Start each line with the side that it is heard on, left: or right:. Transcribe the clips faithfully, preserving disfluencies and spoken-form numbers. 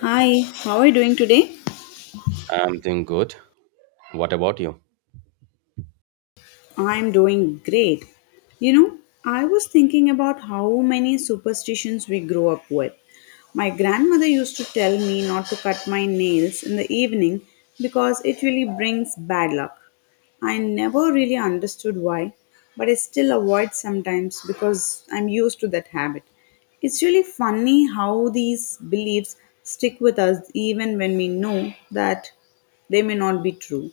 left: Hi, how are you doing today?
right: I'm doing good. What about you?
left: I'm doing great. You know, I was thinking about how many superstitions we grow up with. My grandmother used to tell me not to cut my nails in the evening because it really brings bad luck. I never really understood why, but I still avoid sometimes because I'm used to that habit. It's really funny how these beliefs stick with us even when we know that they may not be true.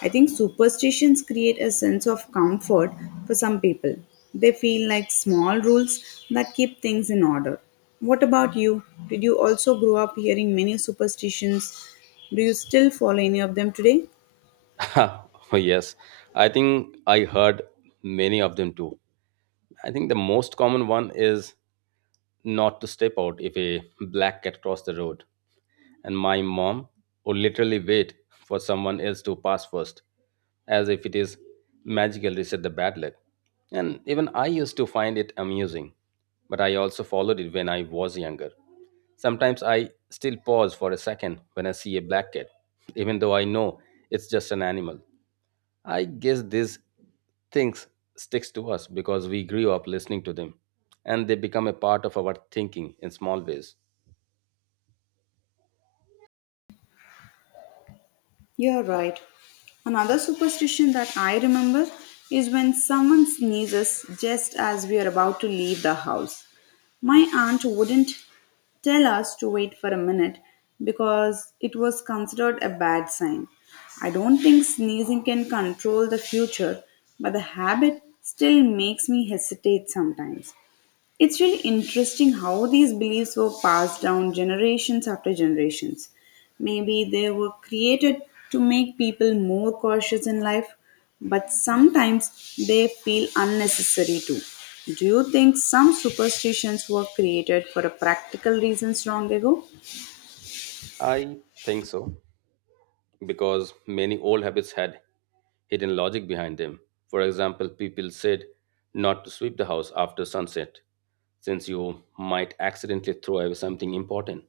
left: I think superstitions create a sense of comfort for some people. They feel like small rules that keep things in order. What about you? Did you also grow up hearing many superstitions? Do you still follow any of them today?
right: Oh, yes. I think I heard many of them too. I think the most common one is not to step out if a black cat crossed the road. And my mom would literally wait for someone else to pass first, as if it is magical reset the bad luck. And even I used to find it amusing, but I also followed it when I was younger. Sometimes I still pause for a second when I see a black cat, even though I know it's just an animal. I guess these things sticks to us because we grew up listening to them and they become a part of our thinking in small ways.
left: You're right. Another superstition that I remember is when someone sneezes just as we are about to leave the house. My aunt wouldn't tell us to wait for a minute because it was considered a bad sign. I don't think sneezing can control the future, but the habit still makes me hesitate sometimes. It's really interesting how these beliefs were passed down generations after generations. Maybe they were created to make people more cautious in life, but sometimes they feel unnecessary too. Do you think some superstitions were created for a practical reasons long ago?
right: I think so. Because many old habits had hidden logic behind them. For example, people said not to sweep the house after sunset, since you might accidentally throw away something important.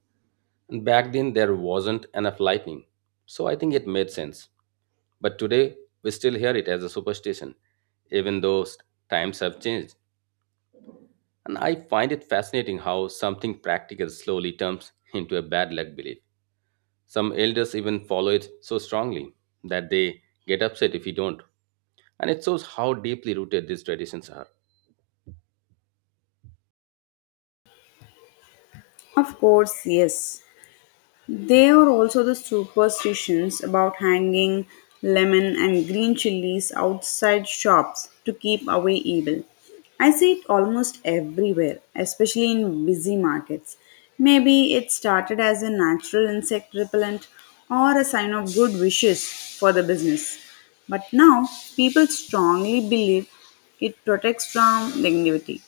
right: And back then, there wasn't enough lightning, so I think it made sense. But today, we still hear it as a superstition, even though s- times have changed. And I find it fascinating how something practical slowly turns into a bad luck belief. Some elders even follow it so strongly that they get upset if you don't. And it shows how deeply rooted these traditions are.
left: Of course, yes. There are also the superstitions about hanging lemon and green chilies outside shops to keep away evil. I see it almost everywhere, especially in busy markets. Maybe it started as a natural insect repellent or a sign of good wishes for the business. But now, people strongly believe it protects from negativity.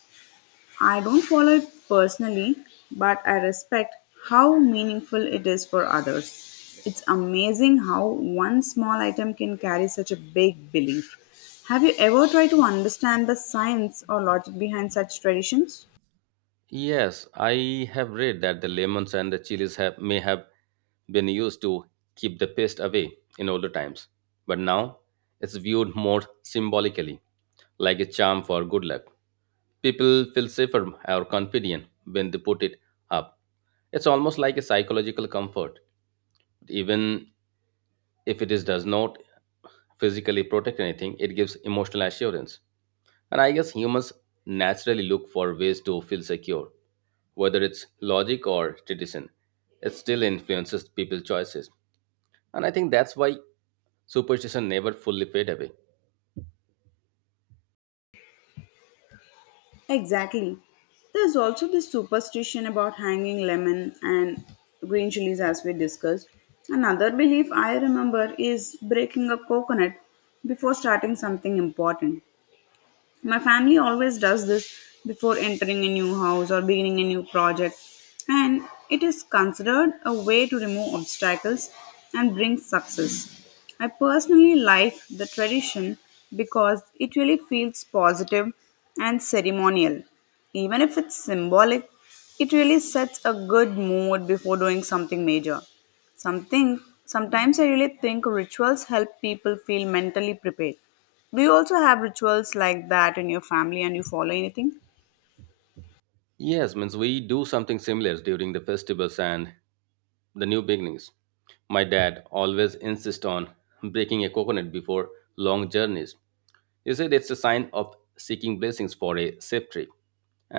left: I don't follow it personally, but I respect how meaningful it is for others. It's amazing how one small item can carry such a big belief. Have you ever tried to understand the science or logic behind such traditions?
right: Yes, I have read that the lemons and the chilies have, may have been used to keep the pest away in older times, but now it's viewed more symbolically, like a charm for good luck. People feel safer or confident when they put it up. It's almost like a psychological comfort. Even if it is does not physically protect anything, it gives emotional assurance. And I guess humans naturally look for ways to feel secure, whether it's logic or tradition. It still influences people's choices, and I think that's why superstition never fully fade away.
left: Exactly. There's also this superstition about hanging lemon and green chilies, as we discussed. Another belief I remember is breaking a coconut before starting something important. My family always does this before entering a new house or beginning a new project, and it is considered a way to remove obstacles and bring success. I personally like the tradition because it really feels positive and ceremonial. Even if it's symbolic, it really sets a good mood before doing something major. Something sometimes I really think rituals help people feel mentally prepared. Do you also have rituals like that in your family and you follow anything?
right: Yes, means we do something similar during the festivals and the new beginnings. My dad always insists on breaking a coconut before long journeys. He said it's a sign of seeking blessings for a safe trip.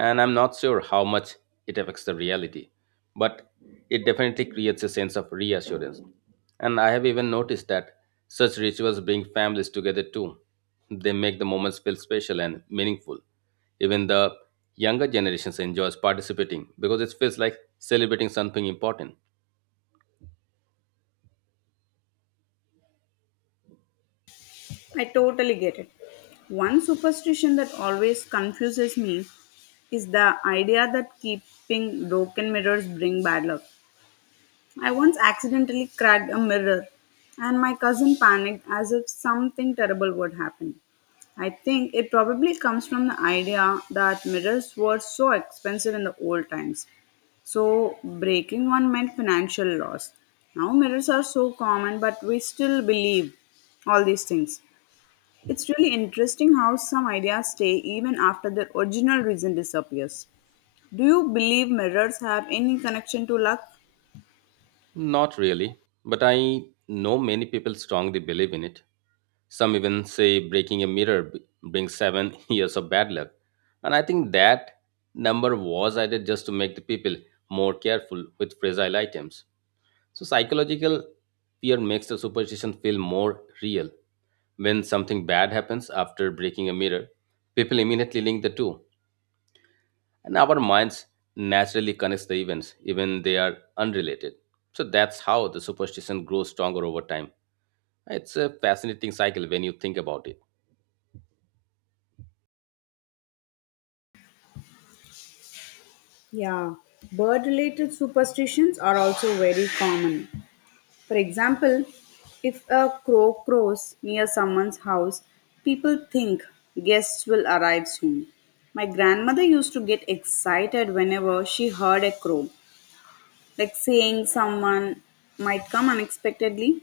right: And I'm not sure how much it affects the reality, but it definitely creates a sense of reassurance. And I have even noticed that such rituals bring families together too. They make the moments feel special and meaningful. Even the younger generations enjoys participating because it feels like celebrating something important.
left: I totally get it. One superstition that always confuses me is the idea that keeping broken mirrors bring bad luck. I once accidentally cracked a mirror, and my cousin panicked as if something terrible would happen. I think it probably comes from the idea that mirrors were so expensive in the old times. So, breaking one meant financial loss. Now, mirrors are so common, but we still believe all these things. It's really interesting how some ideas stay even after their original reason disappears. Do you believe mirrors have any connection to luck?
right: Not really, but I know many people strongly believe in it. Some even say breaking a mirror b- brings seven years years of bad luck. And I think that number was added just to make the people more careful with fragile items. So, psychological fear makes the superstition feel more real. When something bad happens after breaking a mirror, people immediately link the two, and our minds naturally connects the events even they are unrelated. So that's how the superstition grows stronger over time. It's a fascinating cycle when you think about it.
left: Yeah, bird related superstitions are also very common. For example, if a crow crows near someone's house, people think guests will arrive soon. My grandmother used to get excited whenever she heard a crow like saying someone might come unexpectedly.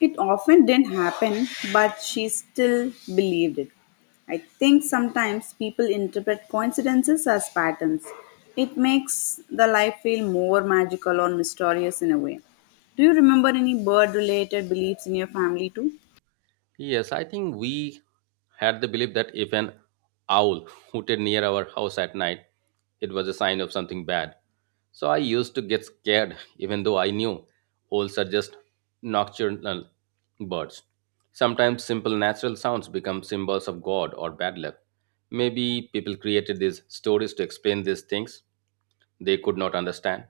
left: It often didn't happen, but she still believed it. I think sometimes people interpret coincidences as patterns. It makes the life feel more magical or mysterious in a way. Do you remember any bird related beliefs in your family too?
right: Yes, I think we had the belief that if an owl hooted near our house at night, it was a sign of something bad. So I used to get scared, even though I knew owls are just nocturnal birds. Sometimes simple natural sounds become symbols of God or bad luck. Maybe people created these stories to explain these things they could not understand.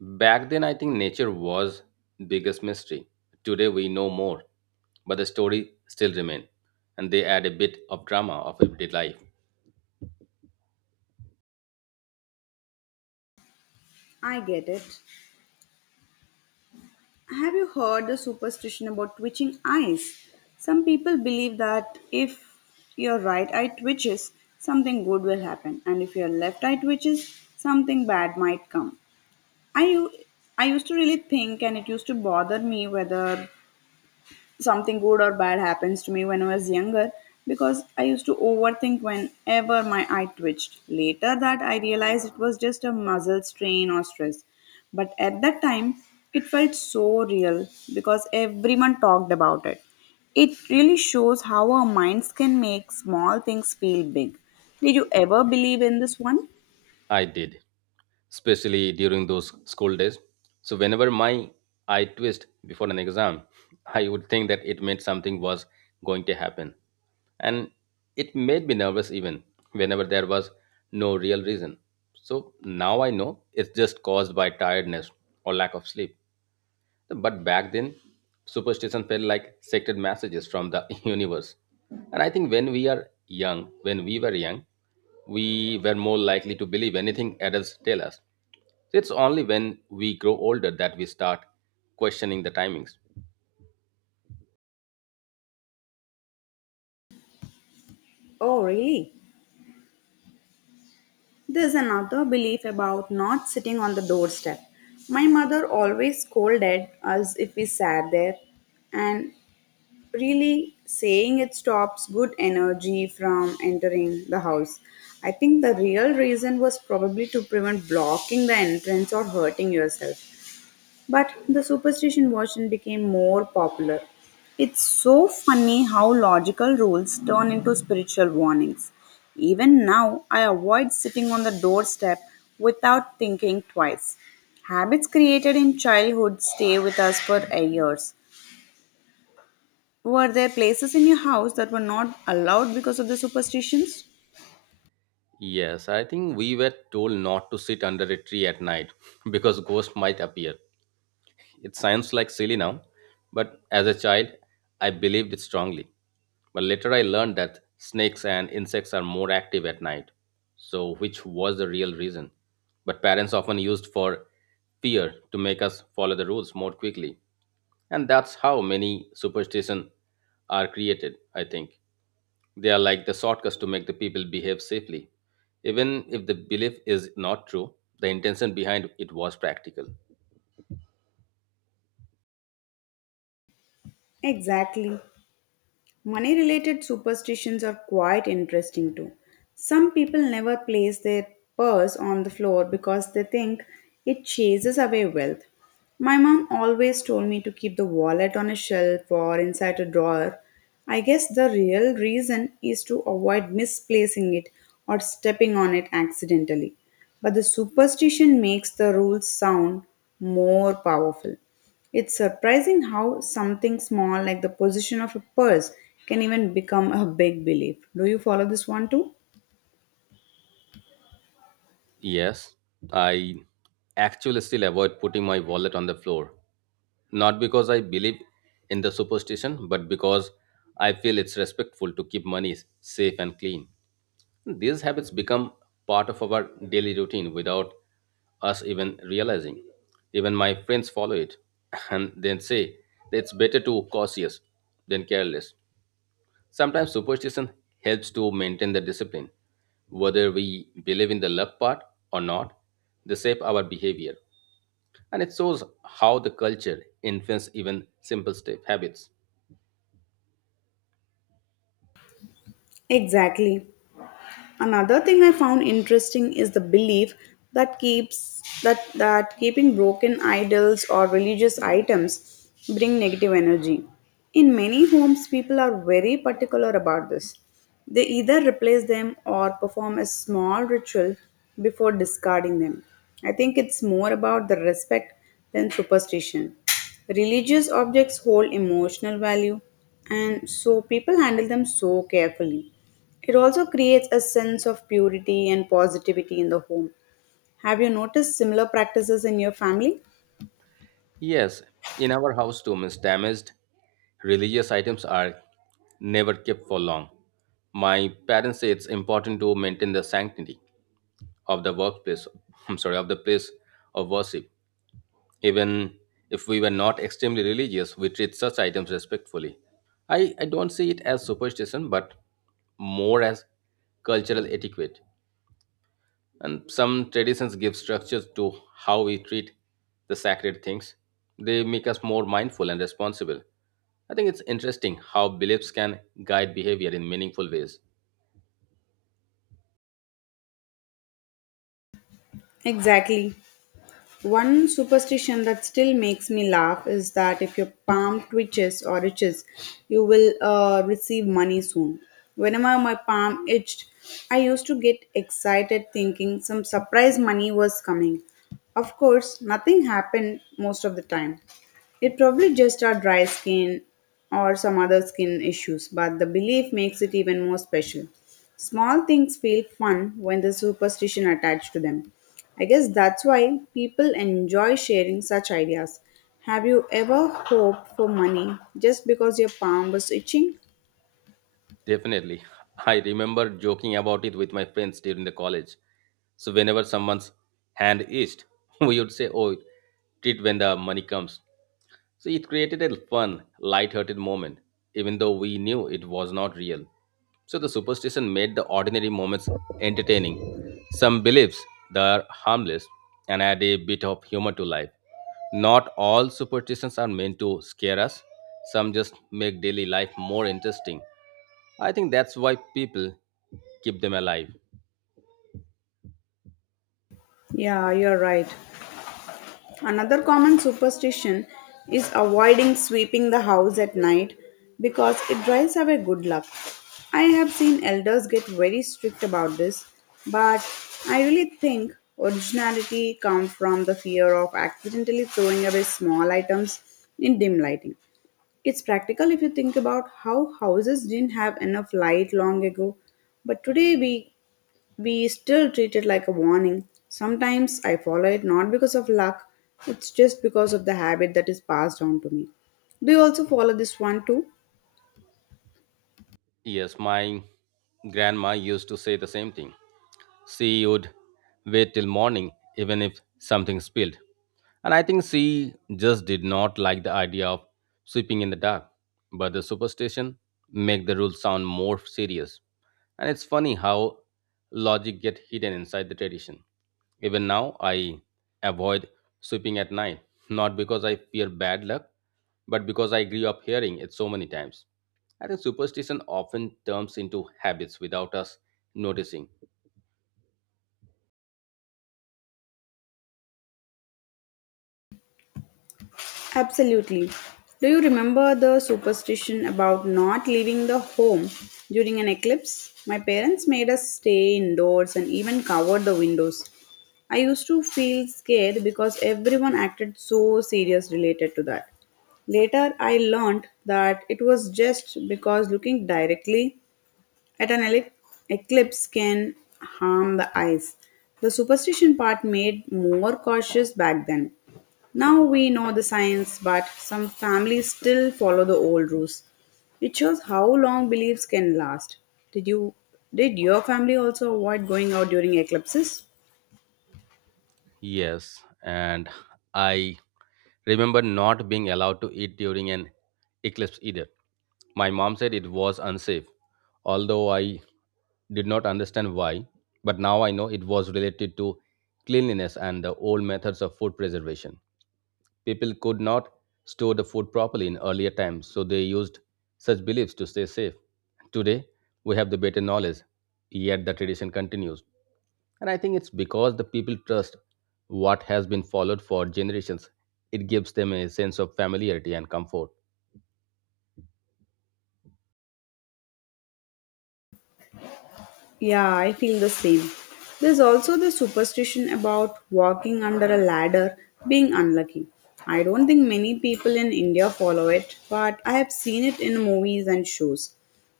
right: Back then, I think nature was biggest mystery. Today we know more, but the story still remain, and they add a bit of drama of everyday life.
left: I get it. Have you heard the superstition about twitching eyes? Some people believe that if your right eye twitches, something good will happen, and if your left eye twitches, something bad might come. I, u- I used to really think, and it used to bother me whether something good or bad happens to me when I was younger because I used to overthink whenever my eye twitched. Later that I realized it was just a muscle strain or stress. But at that time, it felt so real because everyone talked about it. It really shows how our minds can make small things feel big. Did you ever believe in this one?
right: I did, especially during those school days. So whenever my eye twist before an exam, I would think that it meant something was going to happen, and it made me nervous even whenever there was no real reason. So now I know it's just caused by tiredness or lack of sleep. But back then, superstition felt like sacred messages from the universe. And I think when we are young, when we were young, we were more likely to believe anything adults tell us. It's only when we grow older that we start questioning the timings.
left: Oh, really? There's another belief about not sitting on the doorstep. My mother always scolded us if we sat there, and really saying it stops good energy from entering the house. I think the real reason was probably to prevent blocking the entrance or hurting yourself. But the superstition version became more popular. It's so funny how logical rules turn into spiritual warnings. Even now, I avoid sitting on the doorstep without thinking twice. Habits created in childhood stay with us for years. Were there places in your house that were not allowed because of the superstitions?
right: Yes, I think we were told not to sit under a tree at night because ghosts might appear. It sounds like silly now, but as a child, I believed it strongly. But later I learned that snakes and insects are more active at night. So, which was the real reason? But parents often used for fear to make us follow the rules more quickly. And that's how many superstitions are created, I think. They are like the shortcuts to make the people behave safely. Even if the belief is not true, the intention behind it was practical.
left: Exactly. Money related superstitions are quite interesting too. Some people never place their purse on the floor because they think it chases away wealth. My mom always told me to keep the wallet on a shelf or inside a drawer. I guess the real reason is to avoid misplacing it or stepping on it accidentally. But the superstition makes the rules sound more powerful. It's surprising how something small, like the position of a purse, can even become a big belief. Do you follow this one too?
right: Yes, I actually still avoid putting my wallet on the floor. Not because I believe in the superstition, but because I feel it's respectful to keep money safe and clean. These habits become part of our daily routine without us even realizing. Even my friends follow it and then say that it's better to cautious than careless. Sometimes superstition helps to maintain the discipline. Whether we believe in the love part or not, they shape our behavior. And it shows how the culture influences even simple step habits.
left: Exactly. Another thing I found interesting is the belief that keeps that that keeping broken idols or religious items bring negative energy. In many homes, people are very particular about this. They either replace them or perform a small ritual before discarding them. I think it's more about the respect than superstition. Religious objects hold emotional value, and so people handle them so carefully. It also creates a sense of purity and positivity in the home. Have you noticed similar practices in your family?
right: Yes, in our house too, means damaged religious items are never kept for long. My parents say it's important to maintain the sanctity of the workplace, I'm sorry, of the place of worship. Even if we were not extremely religious, we treat such items respectfully. I, I don't see it as superstition, but more as cultural etiquette. And some traditions give structure to how we treat the sacred things. They make us more mindful and responsible. I think it's interesting how beliefs can guide behavior in meaningful ways.
left: Exactly. One superstition that still makes me laugh is that if your palm twitches or itches, you will uh, receive money soon. Whenever my palm itched, I used to get excited thinking some surprise money was coming. Of course, nothing happened most of the time. It probably just our dry skin or some other skin issues, but the belief makes it even more special. Small things feel fun when there's superstition attached to them. I guess that's why people enjoy sharing such ideas. Have you ever hoped for money just because your palm was itching?
right: Definitely. I remember joking about it with my friends during the college. So whenever someone's hand itched, we would say, "Oh, treat when the money comes." So it created a fun, light-hearted moment, even though we knew it was not real. So the superstition made the ordinary moments entertaining. Some beliefs they are harmless and add a bit of humor to life. Not all superstitions are meant to scare us. Some just make daily life more interesting. I think that's why people keep them alive.
left: Yeah, you're right. Another common superstition is avoiding sweeping the house at night because it drives away good luck. I have seen elders get very strict about this, but I really think originality comes from the fear of accidentally throwing away small items in dim lighting. It's practical if you think about how houses didn't have enough light long ago, but today we we still treat it like a warning. Sometimes I follow it not because of luck, it's just because of the habit that is passed on to me. Do you also follow this one too?
right: Yes, my grandma used to say the same thing. She would wait till morning, even if something spilled. And I think she just did not like the idea of sweeping in the dark. But the superstition make the rules sound more serious. And it's funny how logic get hidden inside the tradition. Even now, I avoid sweeping at night, not because I fear bad luck, but because I grew up hearing it so many times. I think superstition often turns into habits without us noticing.
left: Absolutely. Do you remember the superstition about not leaving the home during an eclipse? My parents made us stay indoors and even covered the windows. I used to feel scared because everyone acted so serious related to that. Later, I learned that it was just because looking directly at an ele- eclipse can harm the eyes. The superstition part made more cautious back then. Now we know the science, but some families still follow the old rules. It shows how long beliefs can last. Did you did your family also avoid going out during eclipses?
right: Yes, and I remember not being allowed to eat during an eclipse either. My mom said it was unsafe, although I did not understand why. But now I know it was related to cleanliness and the old methods of food preservation. People could not store the food properly in earlier times, so they used such beliefs to stay safe. Today, we have the better knowledge, yet the tradition continues. And I think it's because the people trust what has been followed for generations. It gives them a sense of familiarity and comfort.
left: Yeah, I feel the same. There's also the superstition about walking under a ladder being unlucky. I don't think many people in India follow it, but I have seen it in movies and shows.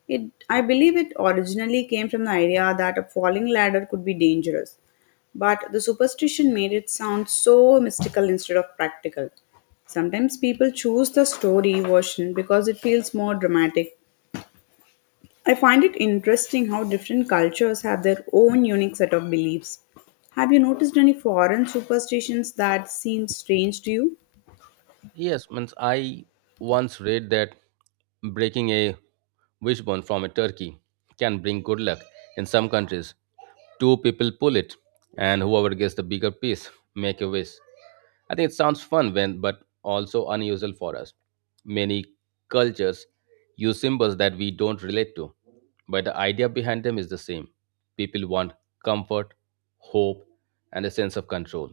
left: It, I believe it originally came from the idea that a falling ladder could be dangerous, but the superstition made it sound so mystical instead of practical. Sometimes people choose the story version because it feels more dramatic. I find it interesting how different cultures have their own unique set of beliefs. Have you noticed any foreign superstitions that seem strange to you?
right: Yes, means I once read that breaking a wishbone from a turkey can bring good luck in some countries. Two people pull it, and whoever gets the bigger piece, make a wish. I think it sounds fun when but also unusual for us. Many cultures use symbols that we don't relate to, but the idea behind them is the same. People want comfort, hope, and a sense of control.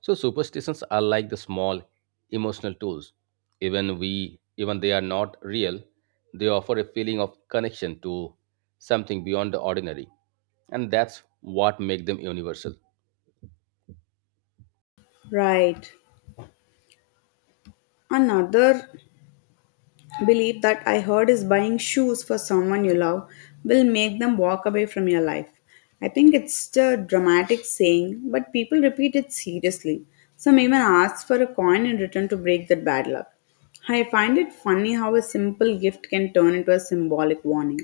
right: So superstitions are like the small emotional tools. Even we even they are not real, they offer a feeling of connection to something beyond the ordinary. And that's what make them universal.
left: Right. Another believe that I heard is buying shoes for someone you love will make them walk away from your life. I think it's a dramatic saying, but people repeat it seriously. Some even ask for a coin in return to break that bad luck. I find it funny how a simple gift can turn into a symbolic warning,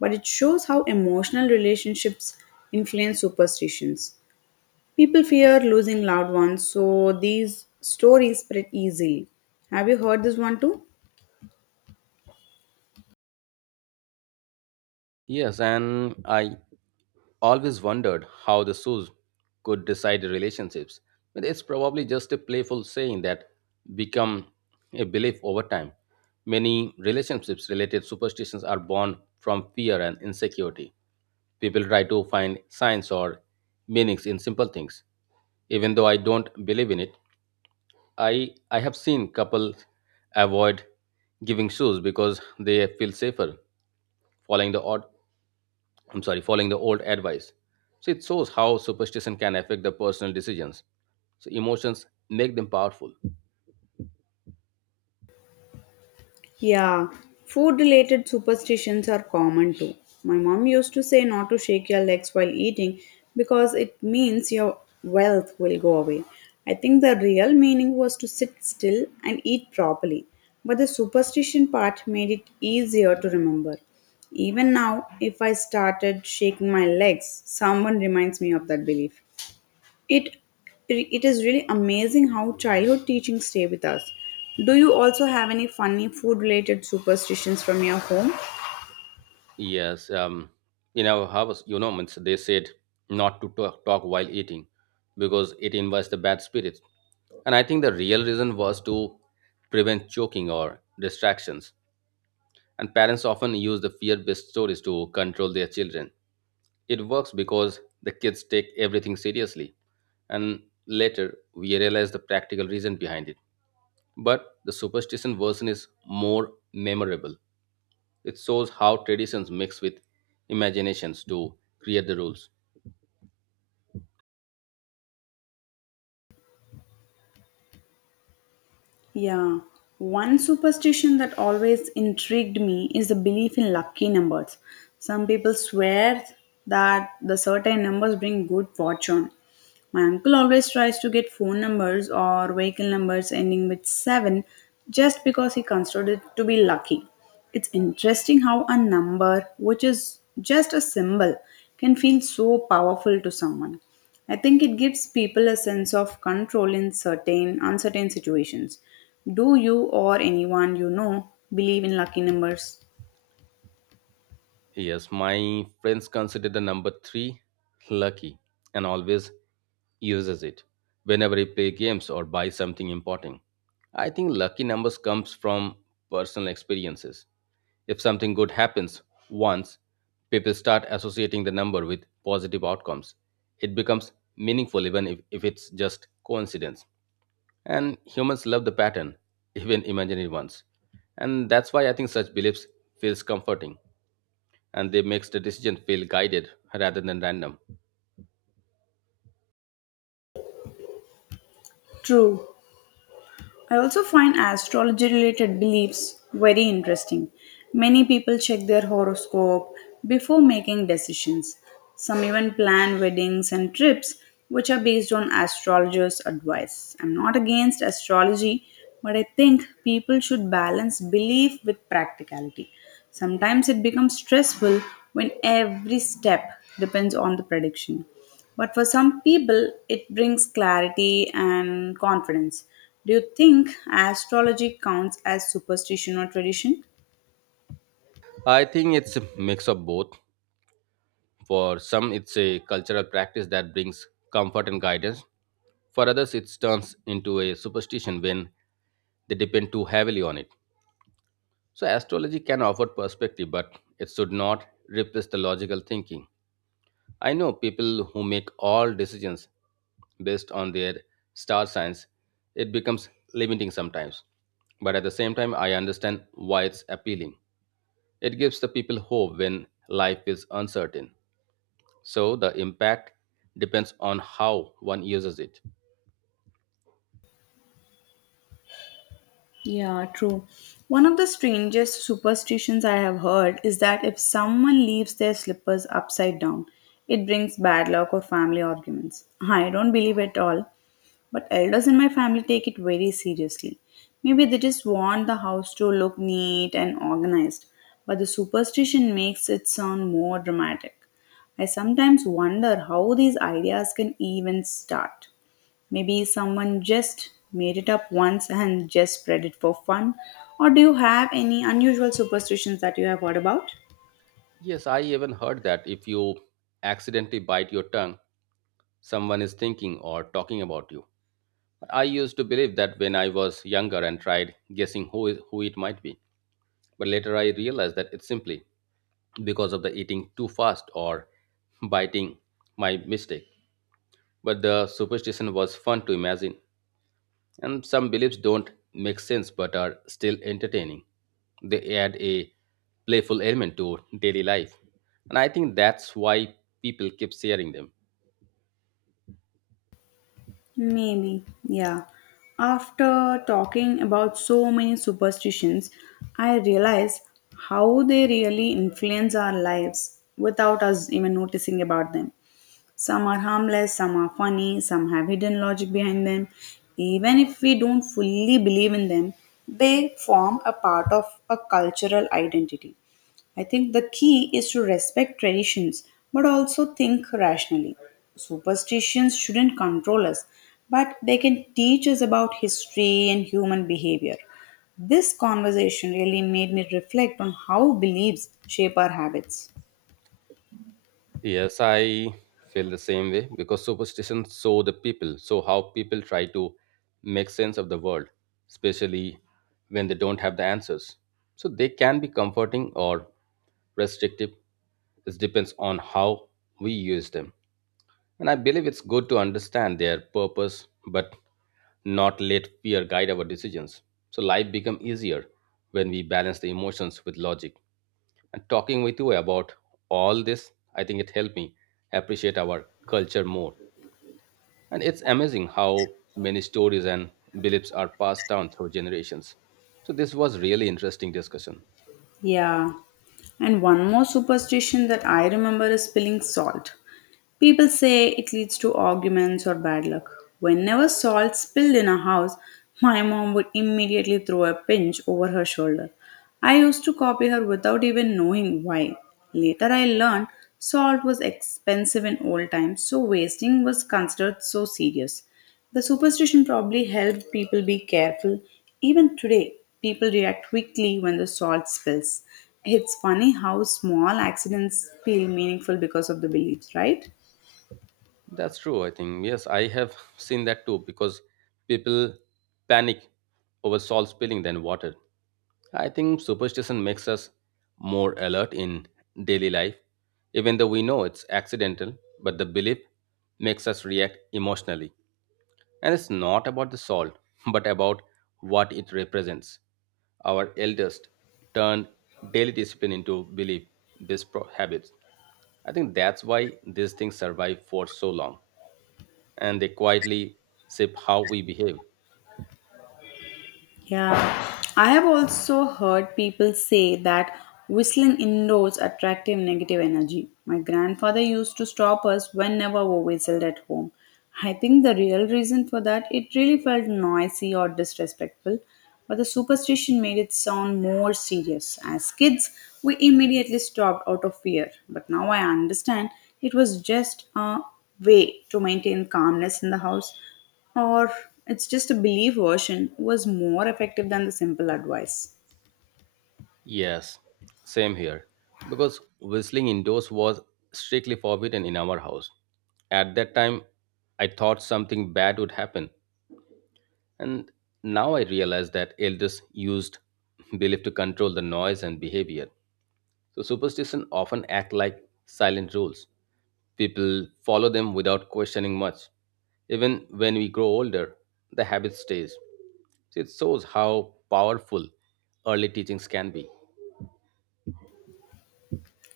left: but it shows how emotional relationships influence superstitions. People fear losing loved ones, so these stories spread easily. Have you heard this one too?
right: Yes, and I always wondered how the shoes could decide relationships. But it's probably just a playful saying that become a belief over time. Many relationships related superstitions are born from fear and insecurity. People try to find signs or meanings in simple things. Even though I don't believe in it, i i have seen couples avoid giving shoes because they feel safer following the odd, I'm sorry, following the old advice. So it shows how superstition can affect the personal decisions. So emotions make them powerful.
left: Yeah, food related superstitions are common too. My mom used to say not to shake your legs while eating because it means your wealth will go away. I think the real meaning was to sit still and eat properly, but the superstition part made it easier to remember. Even now, if I started shaking my legs, someone reminds me of that belief. It it is really amazing how childhood teachings stay with us. Do you also have any funny food related superstitions from your home?
right: Yes, um, in our house, you know, means they said not to talk, talk while eating because it invites the bad spirits. And I think the real reason was to prevent choking or distractions. And parents often use the fear based stories to control their children. It works because the kids take everything seriously. And later, we realize the practical reason behind it. But the superstition version is more memorable. It shows how traditions mix with imaginations to create the rules.
left: Yeah. One superstition that always intrigued me is the belief in lucky numbers. Some people swear that the certain numbers bring good fortune. My uncle always tries to get phone numbers or vehicle numbers ending with seven just because he considered it to be lucky. It's interesting how a number, which is just a symbol, can feel so powerful to someone. I think it gives people a sense of control in certain uncertain situations. Do you or anyone you know believe in lucky numbers?
right: Yes, my friends consider the number three lucky and always uses it whenever he play games or buy something important. I think lucky numbers comes from personal experiences. If something good happens once, people start associating the number with positive outcomes. It becomes meaningful even if, if it's just coincidence. And humans love the pattern, even imaginary ones. And that's why I think such beliefs feels comforting and they makes the decision feel guided rather than random.
left: True. I also find astrology related beliefs very interesting. Many people check their horoscope before making decisions. Some even plan weddings and trips which are based on astrologers' advice. I'm not against astrology, but I think people should balance belief with practicality. Sometimes it becomes stressful when every step depends on the prediction. But for some people, it brings clarity and confidence. Do you think astrology counts as superstition or tradition?
right: I think it's a mix of both. For some it's a cultural practice that brings comfort and guidance. For others it turns into a superstition when they depend too heavily on it. So astrology can offer perspective but it should not replace the logical thinking. I know people who make all decisions based on their star signs. It becomes limiting sometimes, but at the same time, I understand why it's appealing. It gives the people hope when life is uncertain. So the impact depends on how one uses it.
left: Yeah, true. One of the strangest superstitions I have heard is that if someone leaves their slippers upside down, it brings bad luck or family arguments. I don't believe it all, but elders in my family take it very seriously. Maybe they just want the house to look neat and organized, but the superstition makes it sound more dramatic. I sometimes wonder how these ideas can even start. Maybe someone just made it up once and just spread it for fun. Or do you have any unusual superstitions that you have heard about?
right: Yes, I even heard that if you accidentally bite your tongue, someone is thinking or talking about you. I used to believe that when I was younger and tried guessing who, who it might be. But later I realized that it's simply because of the eating too fast or biting my mistake. But the superstition was fun to imagine, and some beliefs don't make sense but are still entertaining. They add a playful element to daily life, and I think that's why people keep sharing them.
left: Maybe, yeah. After talking about so many superstitions, I realize how they really influence our lives without us even noticing about them. Some are harmless, some are funny, some have hidden logic behind them. Even if we don't fully believe in them, they form a part of a cultural identity. I think the key is to respect traditions but also think rationally. Superstitions shouldn't control us, but they can teach us about history and human behavior. This conversation really made me reflect on how beliefs shape our habits.
right: Yes, I feel the same way because superstition so the people, so how people try to make sense of the world, especially when they don't have the answers. So they can be comforting or restrictive. It depends on how we use them. And I believe it's good to understand their purpose, but not let fear guide our decisions. So life becomes easier when we balance the emotions with logic. And talking with you about all this, I think it helped me appreciate our culture more. And it's amazing how many stories and beliefs are passed down through generations. So this was really interesting discussion.
left: Yeah. And one more superstition that I remember is spilling salt. People say it leads to arguments or bad luck. Whenever salt spilled in a house, my mom would immediately throw a pinch over her shoulder. I used to copy her without even knowing why. Later, I learned salt was expensive in old times, so wasting was considered so serious. The superstition probably helped people be careful. Even today, people react quickly when the salt spills. It's funny how small accidents feel meaningful because of the beliefs, right?
right: That's true, I think. Yes, I have seen that too because people panic over salt spilling than water. I think superstition makes us more alert in daily life, even though we know it's accidental, but the belief makes us react emotionally. And it's not about the salt, but about what it represents. Our elders turned daily discipline into belief, these pro- habits. I think that's why these things survive for so long and they quietly shape how we behave.
left: Yeah, I have also heard people say that whistling indoors attracts negative energy. My grandfather used to stop us whenever we whistled at home. I think the real reason for that it really felt noisy or disrespectful, but the superstition made it sound more serious. As kids, we immediately stopped out of fear, but now I understand it was just a way to maintain calmness in the house or it's just a belief version was more effective than the simple advice.
right: Yes, same here. Because whistling indoors was strictly forbidden in our house. At that time, I thought something bad would happen. And now I realize that elders used belief to control the noise and behavior. So superstition often act like silent rules. People follow them without questioning much. Even when we grow older, the habit stays. So it shows how powerful early teachings can be.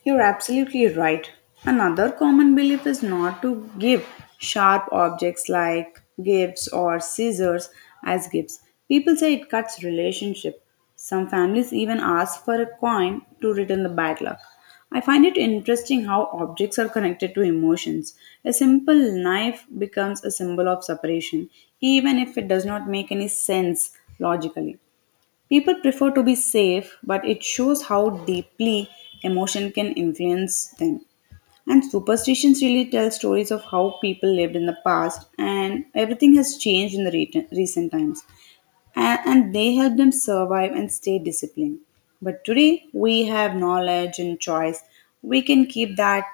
left: You're absolutely right. Another common belief is not to give sharp objects like gifts or scissors as gifts. People say it cuts relationship. Some families even ask for a coin to return the bad luck. I find it interesting how objects are connected to emotions. A simple knife becomes a symbol of separation, even if it does not make any sense logically. People prefer to be safe, but it shows how deeply emotion can influence them. And superstitions really tell stories of how people lived in the past, and everything has changed in the re- recent times. And, and they help them survive and stay disciplined. But today, we have knowledge and choice. We can keep that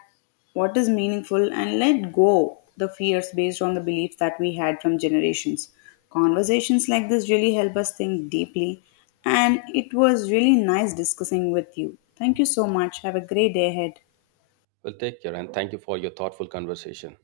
left: what is meaningful and let go the fears based on the beliefs that we had from generations. Conversations like this really help us think deeply, and it was really nice discussing with you. Thank you so much. Have a great day ahead.
right: Well, take care and thank you for your thoughtful conversation.